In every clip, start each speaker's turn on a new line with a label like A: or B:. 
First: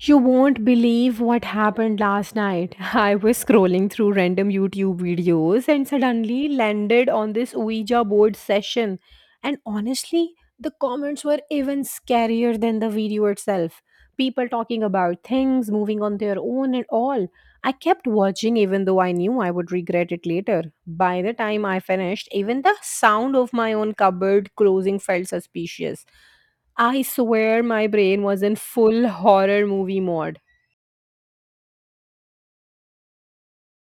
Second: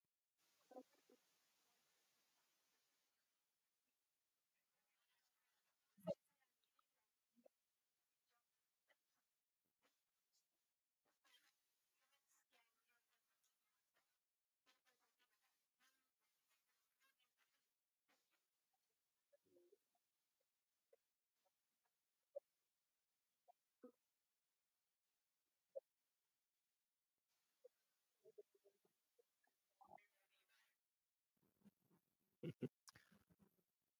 A: You won't believe what happened last night. I was scrolling through random YouTube videos and suddenly landed on this Ouija board session. And honestly, the comments were even scarier than the video itself. People talking about things, moving on their own, and all. I kept watching even though I knew I would regret it later. By the time I finished, even the sound of my own cupboard closing felt suspicious. I swear my brain was in full horror movie mode.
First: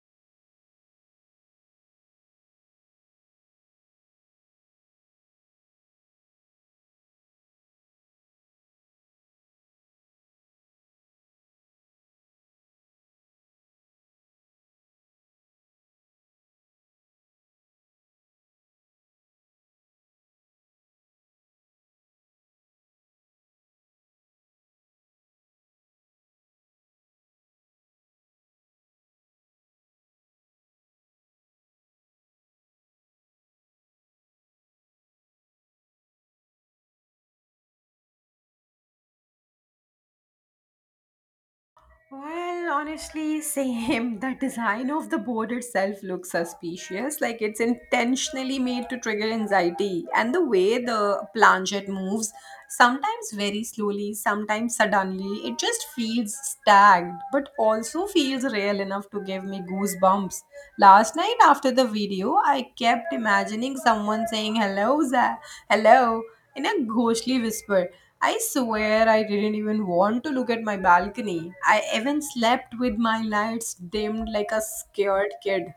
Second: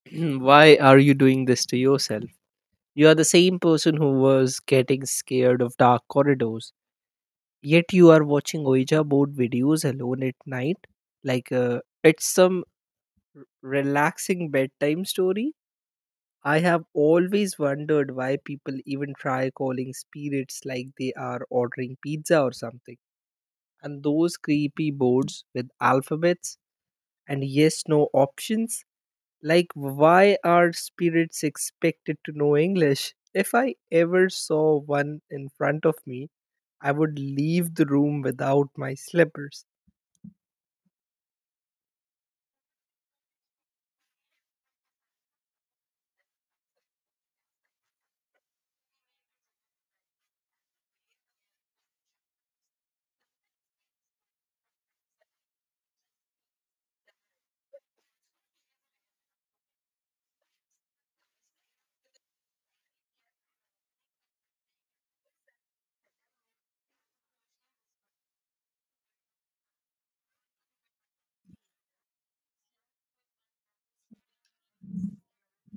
B: Why are you doing this to yourself? You are the same person who was getting scared of dark corridors, yet you are watching Ouija board videos alone at night. Like, it's some relaxing bedtime story. I have always wondered why people even try calling spirits like they are ordering pizza or something. And those creepy boards with alphabets and yes no options. Like, why are spirits expected to know English? If I ever saw one in front of me, I would leave the room without my slippers.
A: Well, honestly, same. The design of the board itself looks suspicious, like it's intentionally made to trigger anxiety. And the way the planchette moves, sometimes very slowly, sometimes suddenly, it just feels stagged, but also feels real enough to give me goosebumps. Last night after the video, I kept imagining someone saying, "Hello, hello," in a ghostly whisper. I swear I didn't even want to look at my balcony. I even slept with my lights dimmed like a scared kid.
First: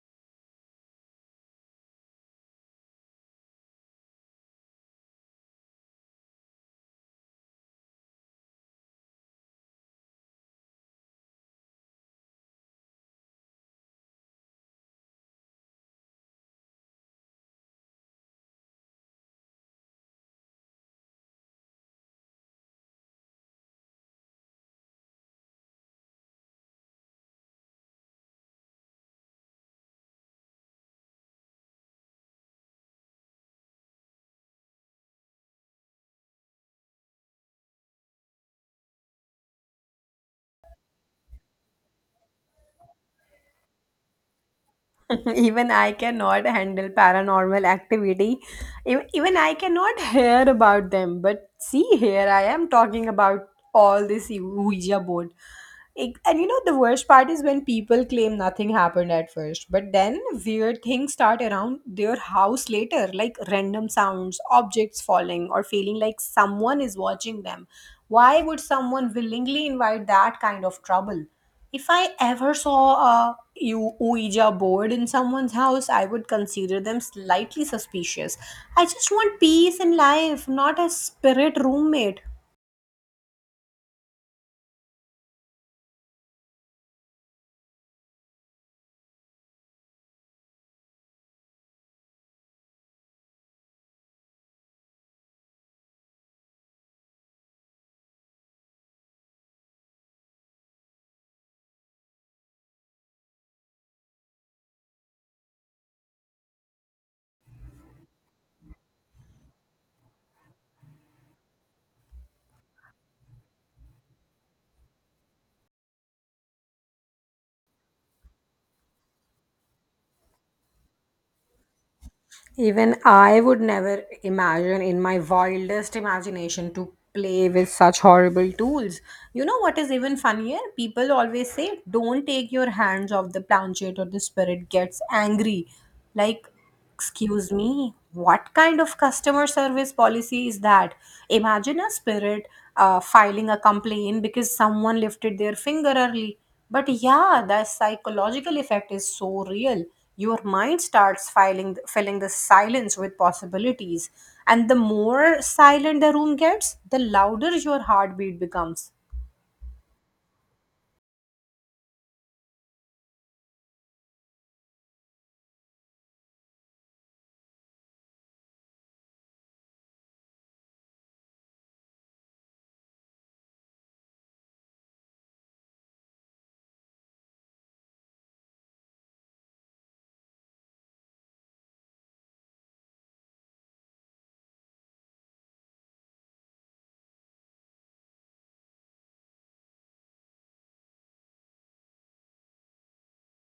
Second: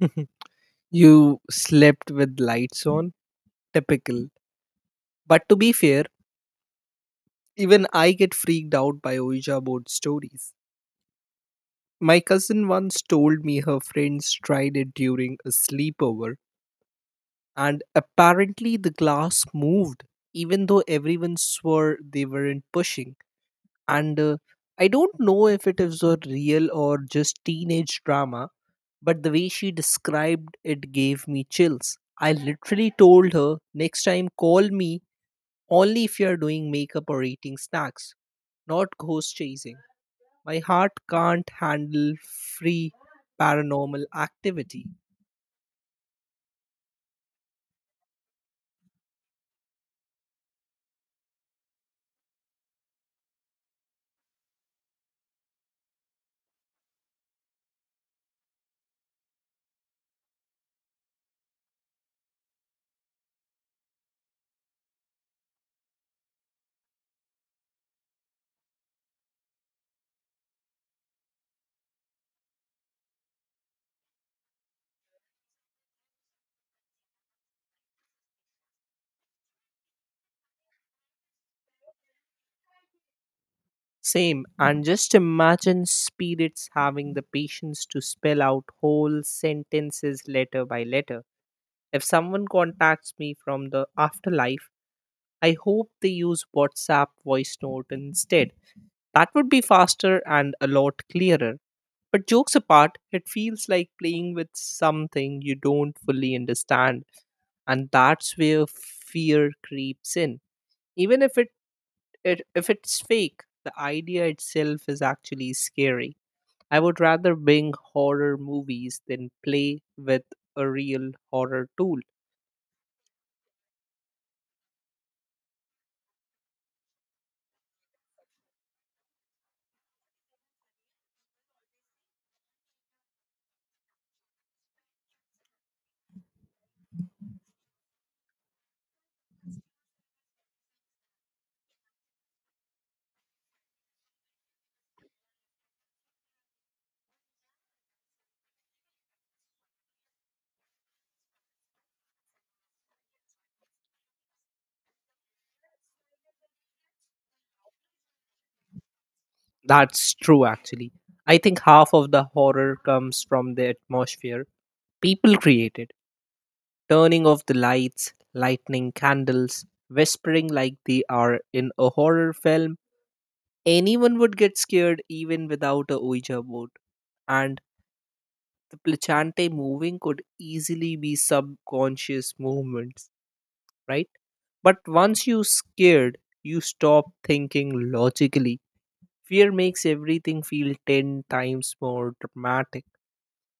B: You slept with lights on? Typical. But to be fair, even I get freaked out by Ouija board stories. My cousin once told me her friends tried it during a sleepover, and apparently the glass moved, even though everyone swore they weren't pushing. And I don't know if it is a real or just teenage drama, but the way she described it gave me chills. I literally told her next time call me only if you are doing makeup or eating snacks, not ghost chasing. My heart can't handle free paranormal activity.
A: Even I cannot handle paranormal activity. Even I cannot hear about them. But see here, I am talking about all this Ouija board. And you know, the worst part is when people claim nothing happened at first, but then weird things start around their house later, like random sounds, objects falling, or feeling like someone is watching them. Why would someone willingly invite that kind of trouble? If I ever saw a Ouija board in someone's house, I would consider them slightly suspicious. I just want peace in life, not a spirit roommate.
B: Same. And just imagine spirits having the patience to spell out whole sentences letter by letter. If someone contacts me from the afterlife, I hope they use WhatsApp voice note instead. That would be faster and a lot clearer. But jokes apart, it feels like playing with something you don't fully understand, and that's where fear creeps in. Even if it, it If it's fake, the idea itself is actually scary. I would rather bing horror movies than play with a real horror tool.
A: Even I would never imagine in my wildest imagination to play with such horrible tools. You know what is even funnier? People always say, don't take your hands off the planchet or the spirit gets angry. Like, excuse me, what kind of customer service policy is that? Imagine a spirit filing a complaint because someone lifted their finger early. But yeah, the psychological effect is so real. Your mind starts filling the silence with possibilities. And the more silent the room gets, the louder your heartbeat becomes.
B: That's true, actually. I think half of the horror comes from the atmosphere people created. Turning off the lights, lighting candles, whispering like they are in a horror film. Anyone would get scared even without a Ouija board. And the placente moving could easily be subconscious movements, right? But once you scared, you stop thinking logically. Fear makes everything feel 10 times more dramatic.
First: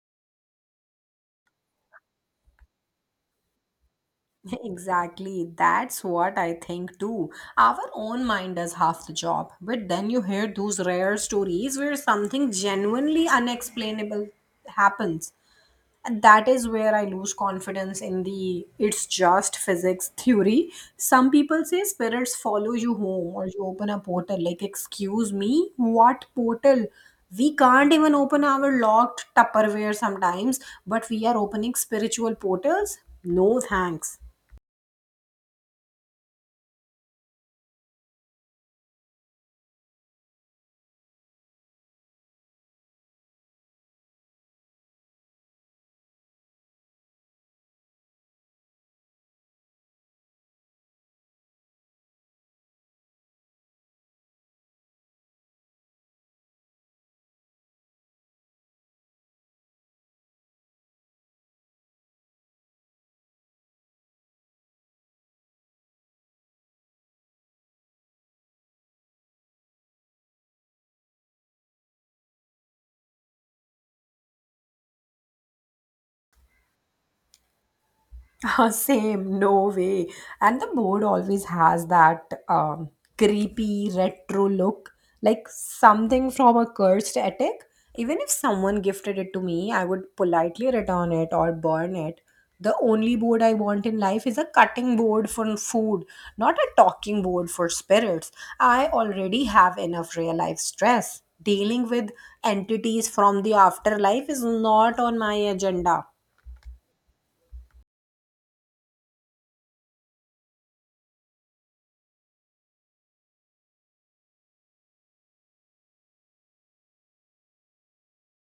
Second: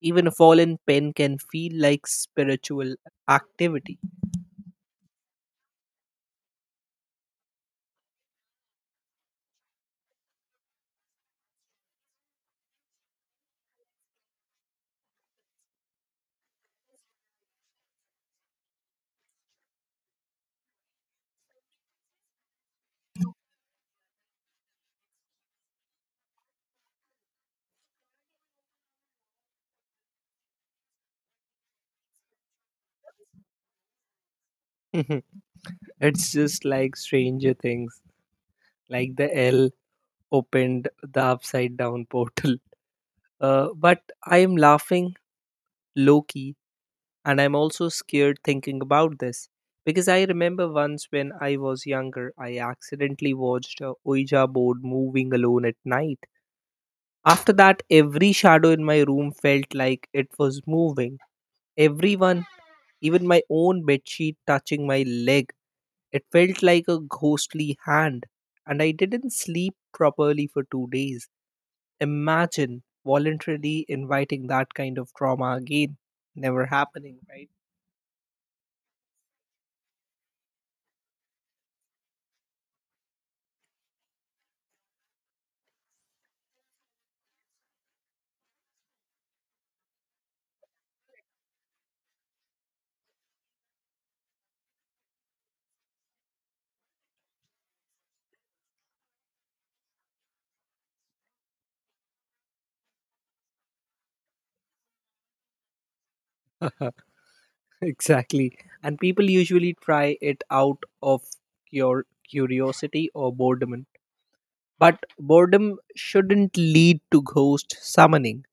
B: Even a fallen pen can feel like spiritual activity.
A: Exactly, that's what I think too. Our own mind does half the job, but then you hear those rare stories where something genuinely unexplainable happens. And that is where I lose confidence in the it's just physics theory. Some people say spirits follow you home or you open a portal. Like, excuse me, what portal? We can't even open our locked Tupperware sometimes, but we are opening spiritual portals? No thanks.
B: It's just like Stranger Things, like the L opened the upside down portal. But I am laughing low key, and I'm also scared thinking about this because I remember once when I was younger, I accidentally watched a Ouija board moving alone at night. After that, every shadow in my room felt like it was moving. Everyone, even my own bedsheet touching my leg, it felt like a ghostly hand, and I didn't sleep properly for 2 days. Imagine voluntarily inviting that kind of trauma again. Never happening, right?
A: Same, no way. And the board always has that um, creepy retro look, like something from a cursed attic. Even if someone gifted it to me, I would politely return it or burn it. The only board I want in life is a cutting board for food, not a talking board for spirits. I already have enough real life stress. Dealing with entities from the afterlife is not on my agenda.
B: Exactly. And people usually try it out of your curiosity or boredom. But boredom shouldn't lead to ghost summoning.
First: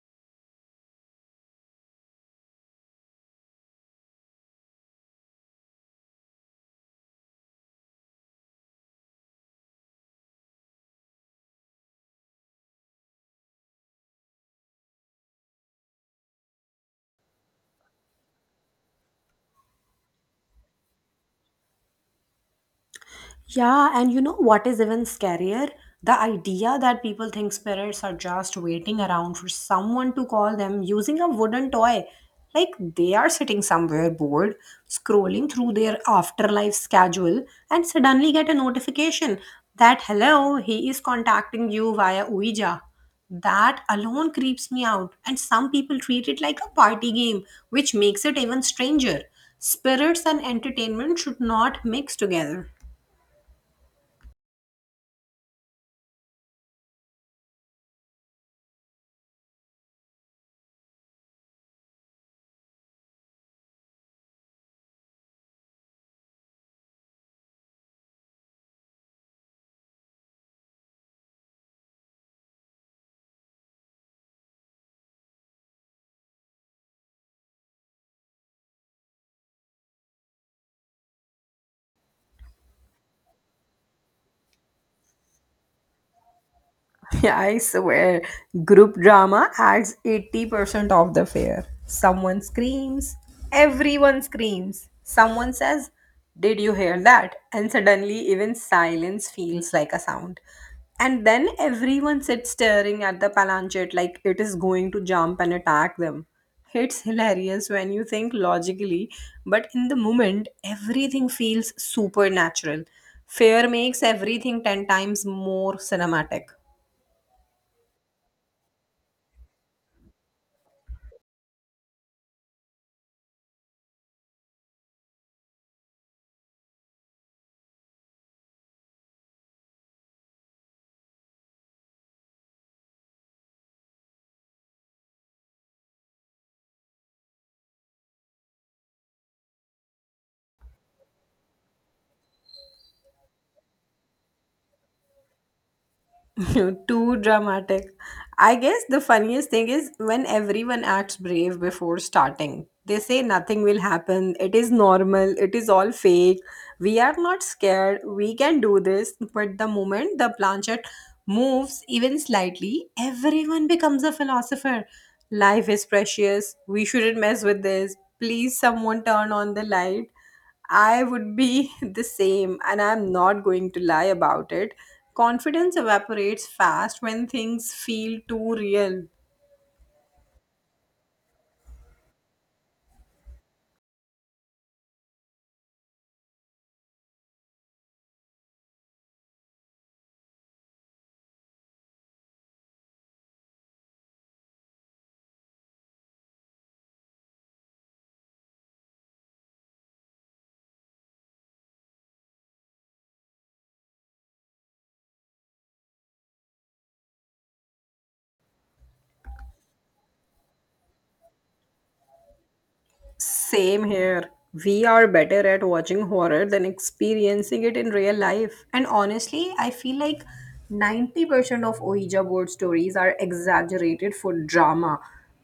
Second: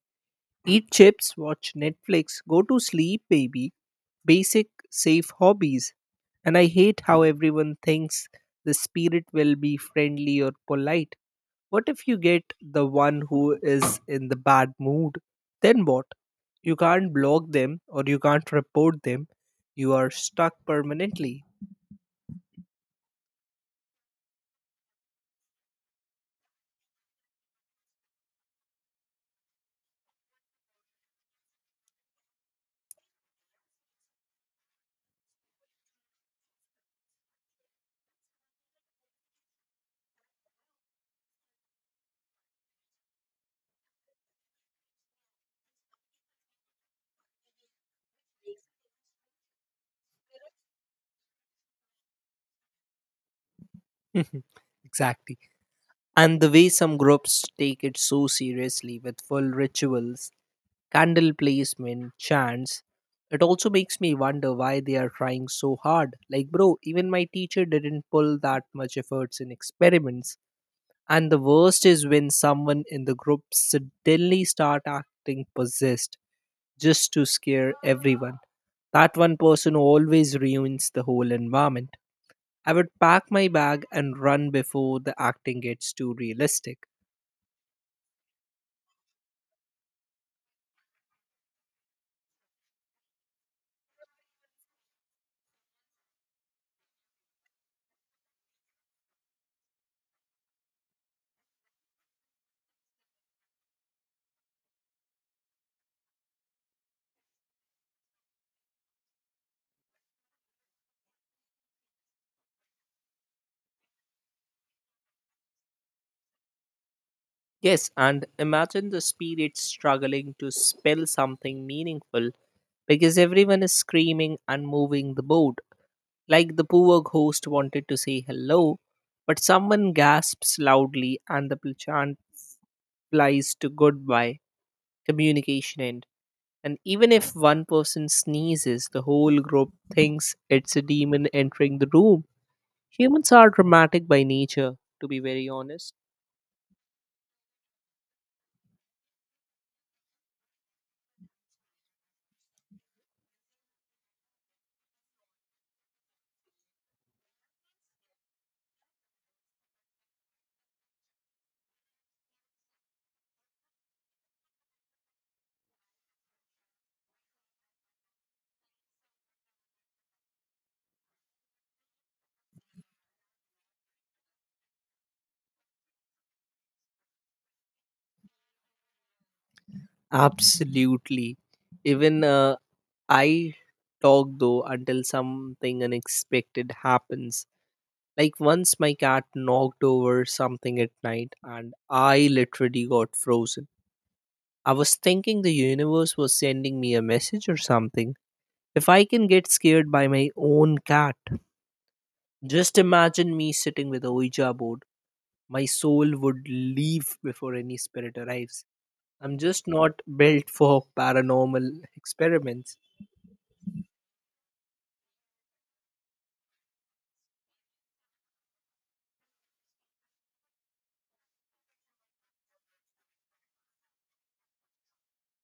B: Eat chips, watch Netflix, go to sleep, baby. Basic, safe hobbies. And I hate how everyone thinks the spirit will be friendly or polite. What if you get the one who is in the bad mood? Then what? You can't block them or you can't report them. You are stuck permanently.
A: Yeah, and you know what is even scarier? The idea that people think spirits are just waiting around for someone to call them using a wooden toy. Like, they are sitting somewhere bored, scrolling through their afterlife schedule, and suddenly get a notification that hello, he is contacting you via Ouija. That alone creeps me out, and some people treat it like a party game, which makes it even stranger. Spirits and entertainment should not mix together.
B: Exactly. And the way some groups take it so seriously with full rituals, candle placement, chants. It also makes me wonder why they are trying so hard. Like, bro, even my teacher didn't pull that much efforts in experiments. And the worst is when someone in the group suddenly start acting possessed just to scare everyone. That one person always ruins the whole environment. I would pack my bag and run before the acting gets too realistic.
A: Yeah, I swear, group drama adds 80% of the fare. Someone screams, everyone screams. Someone says, did you hear that? And suddenly, even silence feels like a sound. And then everyone sits staring at the planchet like it is going to jump and attack them. It's hilarious when you think logically, but in the moment, everything feels supernatural. Fear makes everything 10 times more cinematic.
B: Yes, and imagine the spirit struggling to spell something meaningful because everyone is screaming and moving the board. Like the poor ghost wanted to say hello, but someone gasps loudly and the chant flies to goodbye, communication end. And even if one person sneezes, the whole group thinks it's a demon entering the room. Humans are dramatic by nature, to be very honest.
A: Too dramatic. I guess the funniest thing is when everyone acts brave before starting. They say nothing will happen, it is normal, it is all fake, we are not scared, we can do this. But the moment the planchet moves even slightly, everyone becomes a philosopher. Life is precious, we shouldn't mess with this. Please, someone turn on the light. I would be the same, and I'm not going to lie about it. Confidence evaporates fast when things feel too real.
B: Absolutely. Even I talk though until something unexpected happens. Like once my cat knocked over something at night and I literally got frozen. I was thinking the universe was sending me a message or something. If I can get scared by my own cat, just imagine me sitting with a Ouija board. My soul would leave before any spirit arrives. I'm just not built for paranormal experiments.
A: Same here. We are better at watching horror than experiencing it in real life. And honestly, I feel like 90% of Ouija board stories are exaggerated for drama.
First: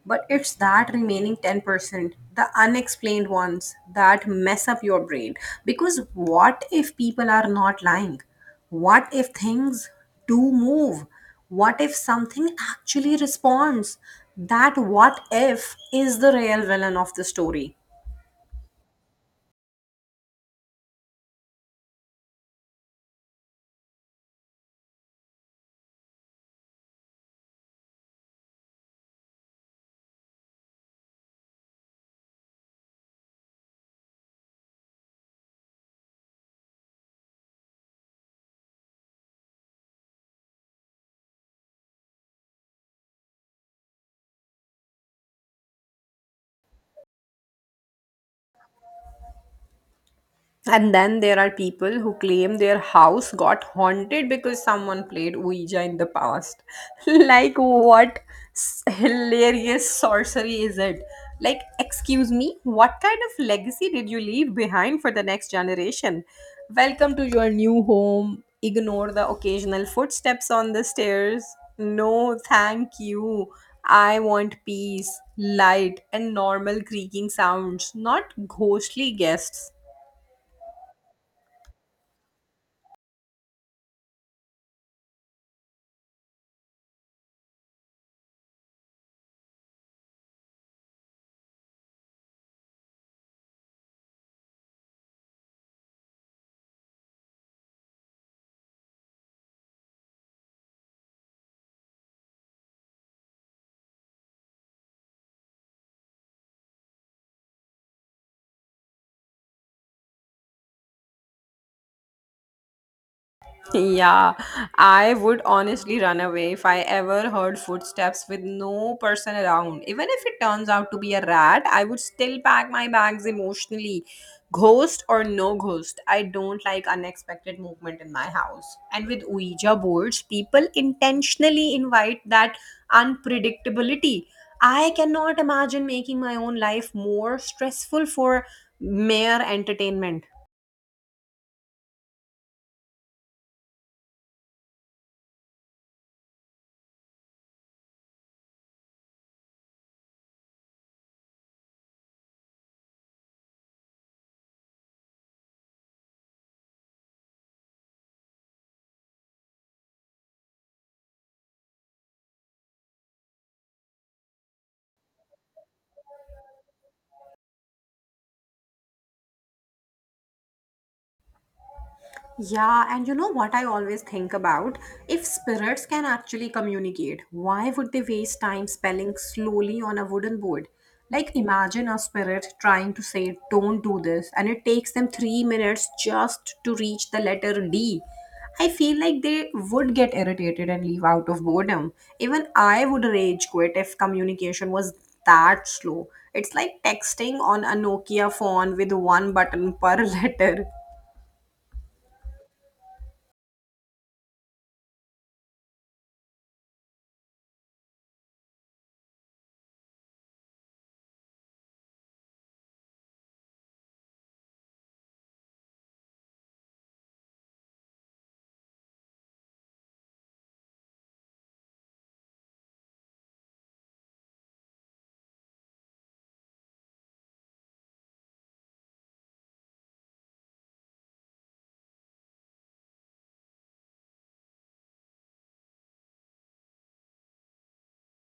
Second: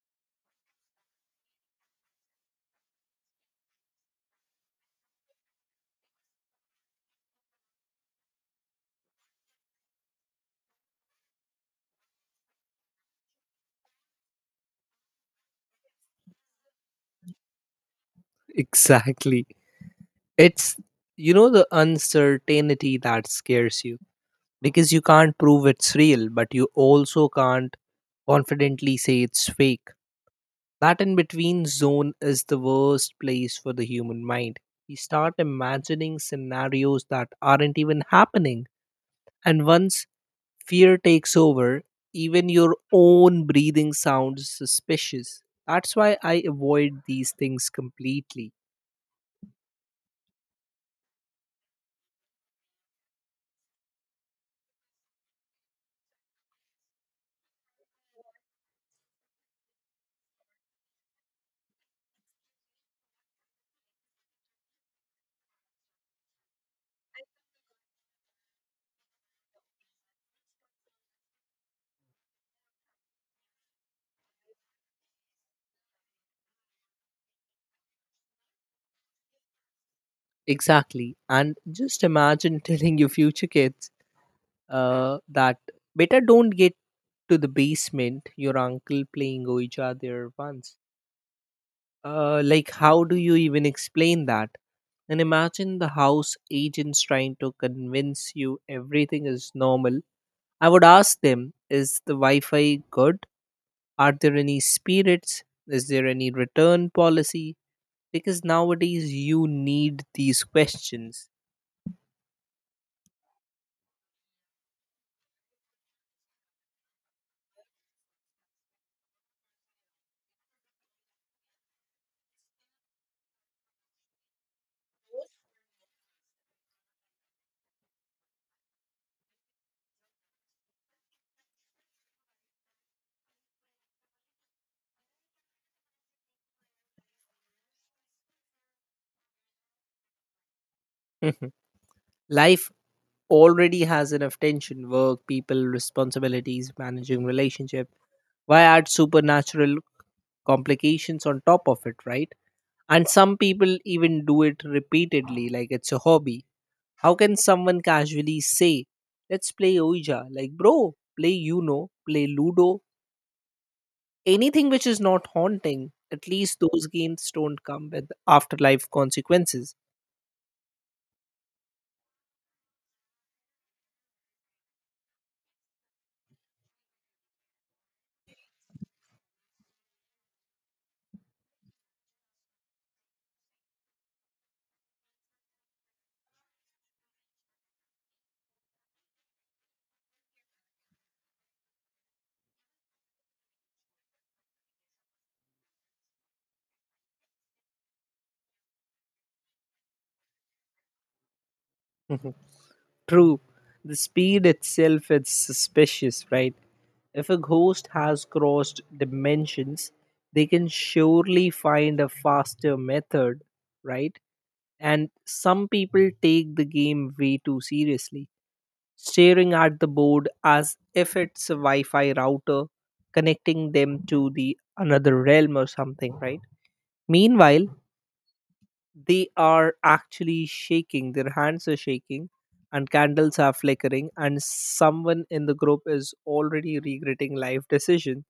A: But it's that remaining 10%, the unexplained ones, that mess up your brain. Because what if people are not lying? What if things do move? What if something actually responds? That what if is the real villain of the story.
B: Exactly. It's, you know, the uncertainty that scares you because you can't prove it's real, but you also can't confidently say it's fake. That in between zone is the worst place for the human mind. You start imagining scenarios that aren't even happening, and once fear takes over, even your own breathing sounds suspicious. That's why I avoid these things completely.
A: And then there are people who claim their house got haunted because someone played Ouija in the past. Like, what hilarious sorcery is it? Like, excuse me, what kind of legacy did you leave behind for the next generation? Welcome to your new home. Ignore the occasional footsteps on the stairs. No, thank you. I want peace, light, and normal creaking sounds, not ghostly guests.
B: Exactly. And just imagine telling your future kids that better don't get to the basement, your uncle playing ouija there once. Like, how do you even explain that? And imagine the house agents trying to convince you everything is normal. I would ask them, is the wi-fi good, are there any spirits, is there any return policy, because nowadays you need these questions.
A: Yeah, I would honestly run away if I ever heard footsteps with no person around. Even if it turns out to be a rat, I would still pack my bags emotionally. Ghost or no ghost, I don't like unexpected movement in my house. And with Ouija boards, people intentionally invite that unpredictability. I cannot imagine making my own life more stressful for mere entertainment.
B: Life already has enough tension, work, people, responsibilities, managing relationship. Why add supernatural complications on top of it, right? And some people even do it repeatedly like it's a hobby. How can someone casually say let's play ouija? Like, bro, play play ludo, anything which is not haunting. At least those games don't come with afterlife consequences.
A: Yeah, and you know what I always think about? If spirits can actually communicate, why would they waste time spelling slowly on a wooden board? Like, imagine a spirit trying to say, don't do this, and it takes them 3 minutes just to reach the letter D. I feel like they would get irritated and leave out of boredom. Even I would rage quit if communication was that slow. It's like texting on a Nokia phone with one button per letter.
B: True, the speed itself is suspicious, right? If a ghost has crossed dimensions, they can surely find a faster method, right? And some people take the game way too seriously, staring at the board as if it's a Wi-Fi router connecting them to the another realm or something, right? Meanwhile, they are actually shaking, their hands are shaking and candles are flickering and someone in the group is already regretting life decision.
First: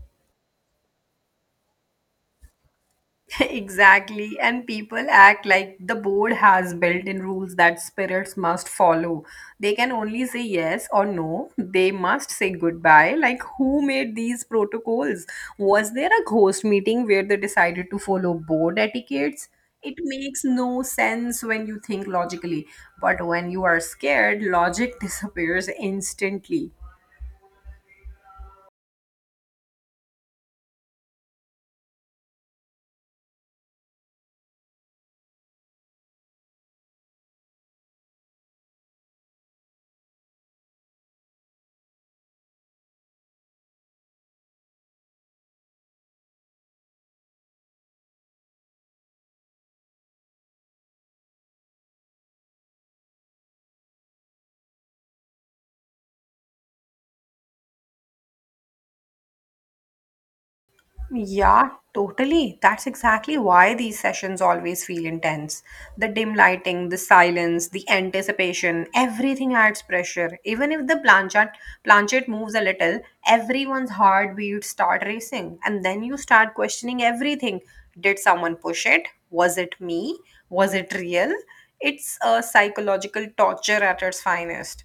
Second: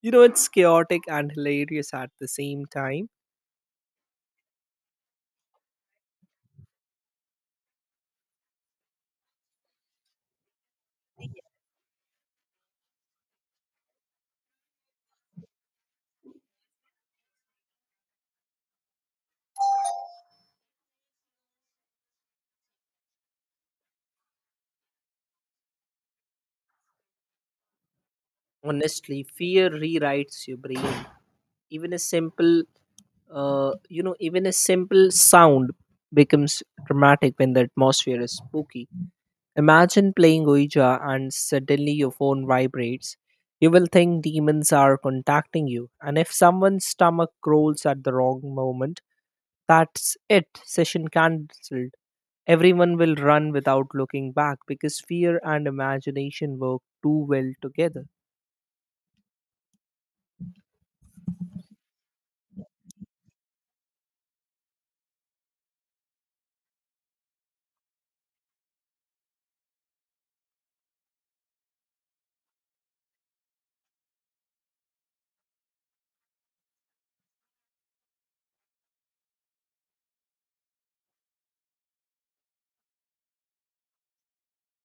B: You know, it's chaotic and hilarious at the same time.
A: Exactly, and people act like the board has built in rules that spirits must follow. They can only say yes or no. They must say goodbye. Like, who made these protocols? Was there a ghost meeting where they decided to follow board etiquettes? It makes no sense when you think logically, but when you are scared, logic disappears instantly.
B: Honestly, fear rewrites your brain. Even a simple even a simple sound becomes dramatic when the atmosphere is spooky. Imagine playing ouija and suddenly your phone vibrates. You will think demons are contacting you. And if someone's stomach growls at the wrong moment, that's it, session cancelled. Everyone will run without looking back because fear and imagination work too well together.
A: Yeah, totally. That's exactly why these sessions always feel intense. The dim lighting, the silence, the anticipation, everything adds pressure. Even if the planchet moves a little, everyone's heartbeats start racing, and then you start questioning everything. Did someone push it? Was it me? Was it real? It's a psychological torture at its finest.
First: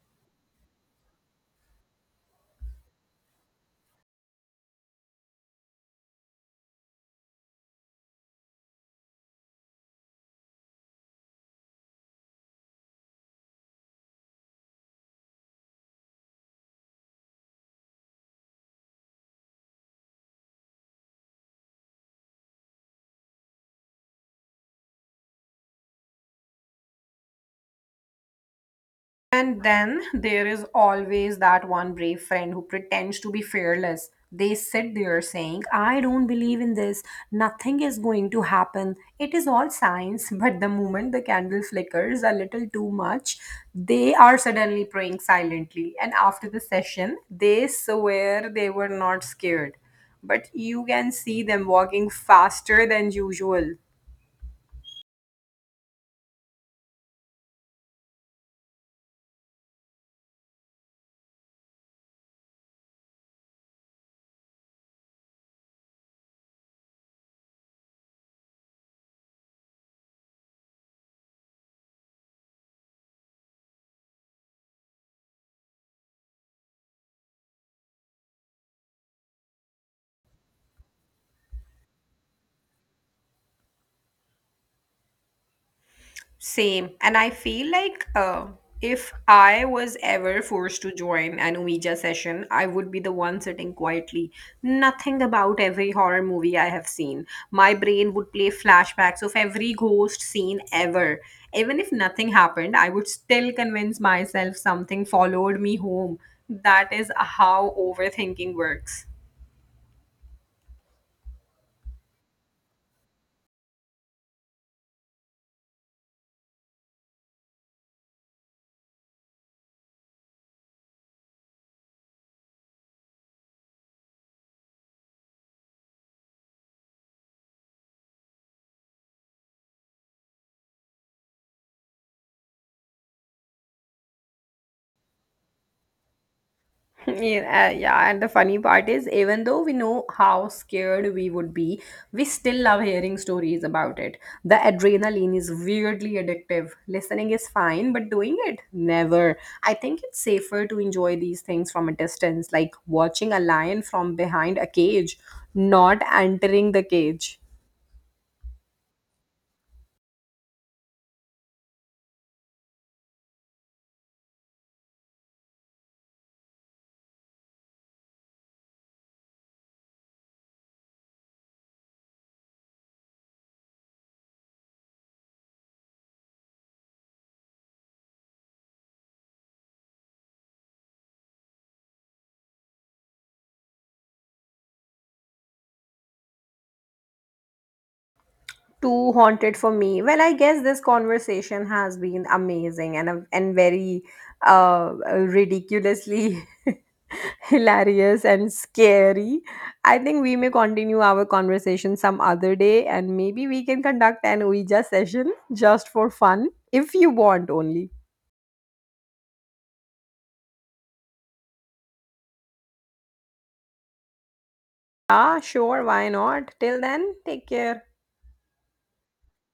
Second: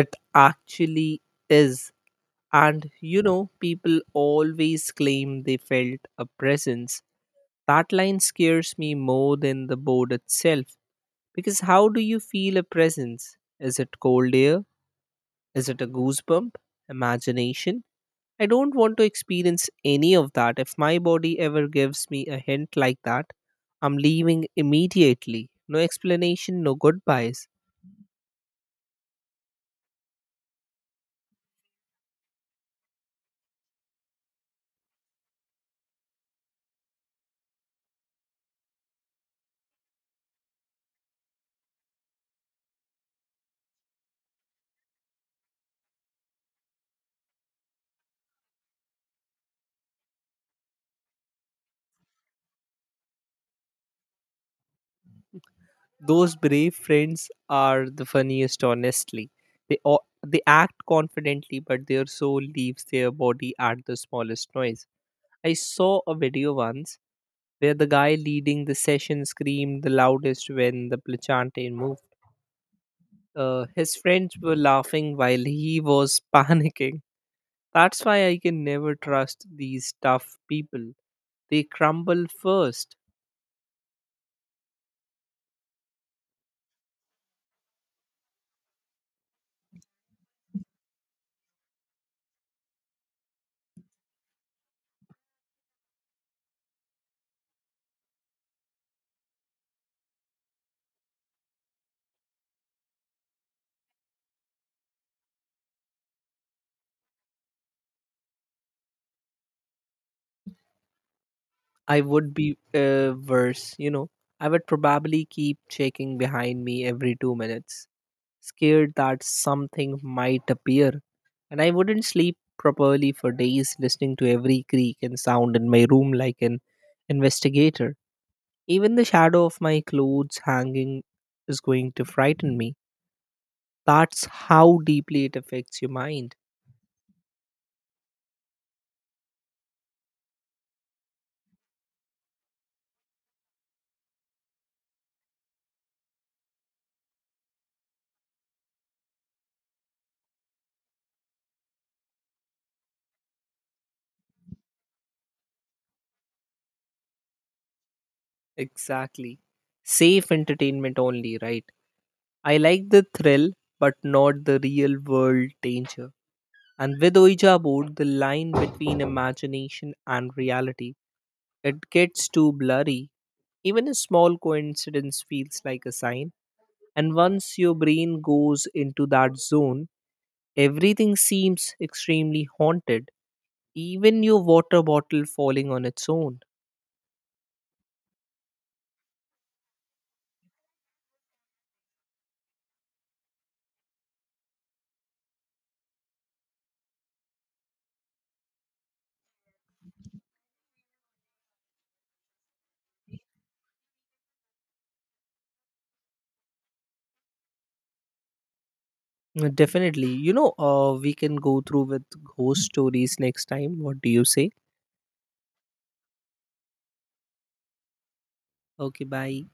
B: It actually is. And you know, people always claim they felt a presence. That line scares me more than the board itself. Because how do you feel a presence? Is it cold air? Is it a goosebump? Imagination? I don't want to experience any of that. If my body ever gives me a hint like that, I'm leaving immediately. No explanation, no goodbyes.
A: And then there is always that one brave friend who pretends to be fearless. They sit there saying, I don't believe in this. Nothing is going to happen. It is all science. But the moment the candle flickers a little too much, they are suddenly praying silently. And after the session, they swear they were not scared. But you can see them walking faster than usual.
B: Those brave friends are the funniest, honestly. They, o- they act confidently, but their soul leaves their body at the smallest noise. I saw a video once where the guy leading the session screamed the loudest when the planchante moved. His friends were laughing while he was panicking. That's why I can never trust these tough people. They crumble first.
A: Same. And I feel like if I was ever forced to join an Ouija session, I would be the one sitting quietly. Nothing about every horror movie I have seen. My brain would play flashbacks of every ghost scene ever. Even if nothing happened, I would still convince myself something followed me home. That is how overthinking works.
B: I would be worse, you know. I would probably keep checking behind me every 2 minutes, scared that something might appear. And I wouldn't sleep properly for days, listening to every creak and sound in my room like an investigator. Even the shadow of my clothes hanging is going to frighten me. That's how deeply it affects your mind.
A: Yeah, and the funny part is, even though we know how scared we would be, we still love hearing stories about it. The adrenaline is weirdly addictive. Listening is fine, but doing it, never. I think it's safer to enjoy these things from a distance, like watching a lion from behind a cage, not entering the cage.
B: Exactly. Safe entertainment only, right? I like the thrill, but not the real world danger. And with Ouija board, the line between imagination and reality, it gets too blurry. Even a small coincidence feels like a sign. And once your brain goes into that zone, everything seems extremely haunted. Even your water bottle falling on its own.
A: Too haunted for me. Well, I guess this conversation has been amazing and very uh ridiculously hilarious and scary. I think we may continue our conversation some other day, and maybe we can conduct an Ouija session just for fun if you want only.
B: Definitely. You know, we can go through with ghost stories next time. What do you say?
A: Ah, sure, why not? Till then, take care.
B: Okay, bye.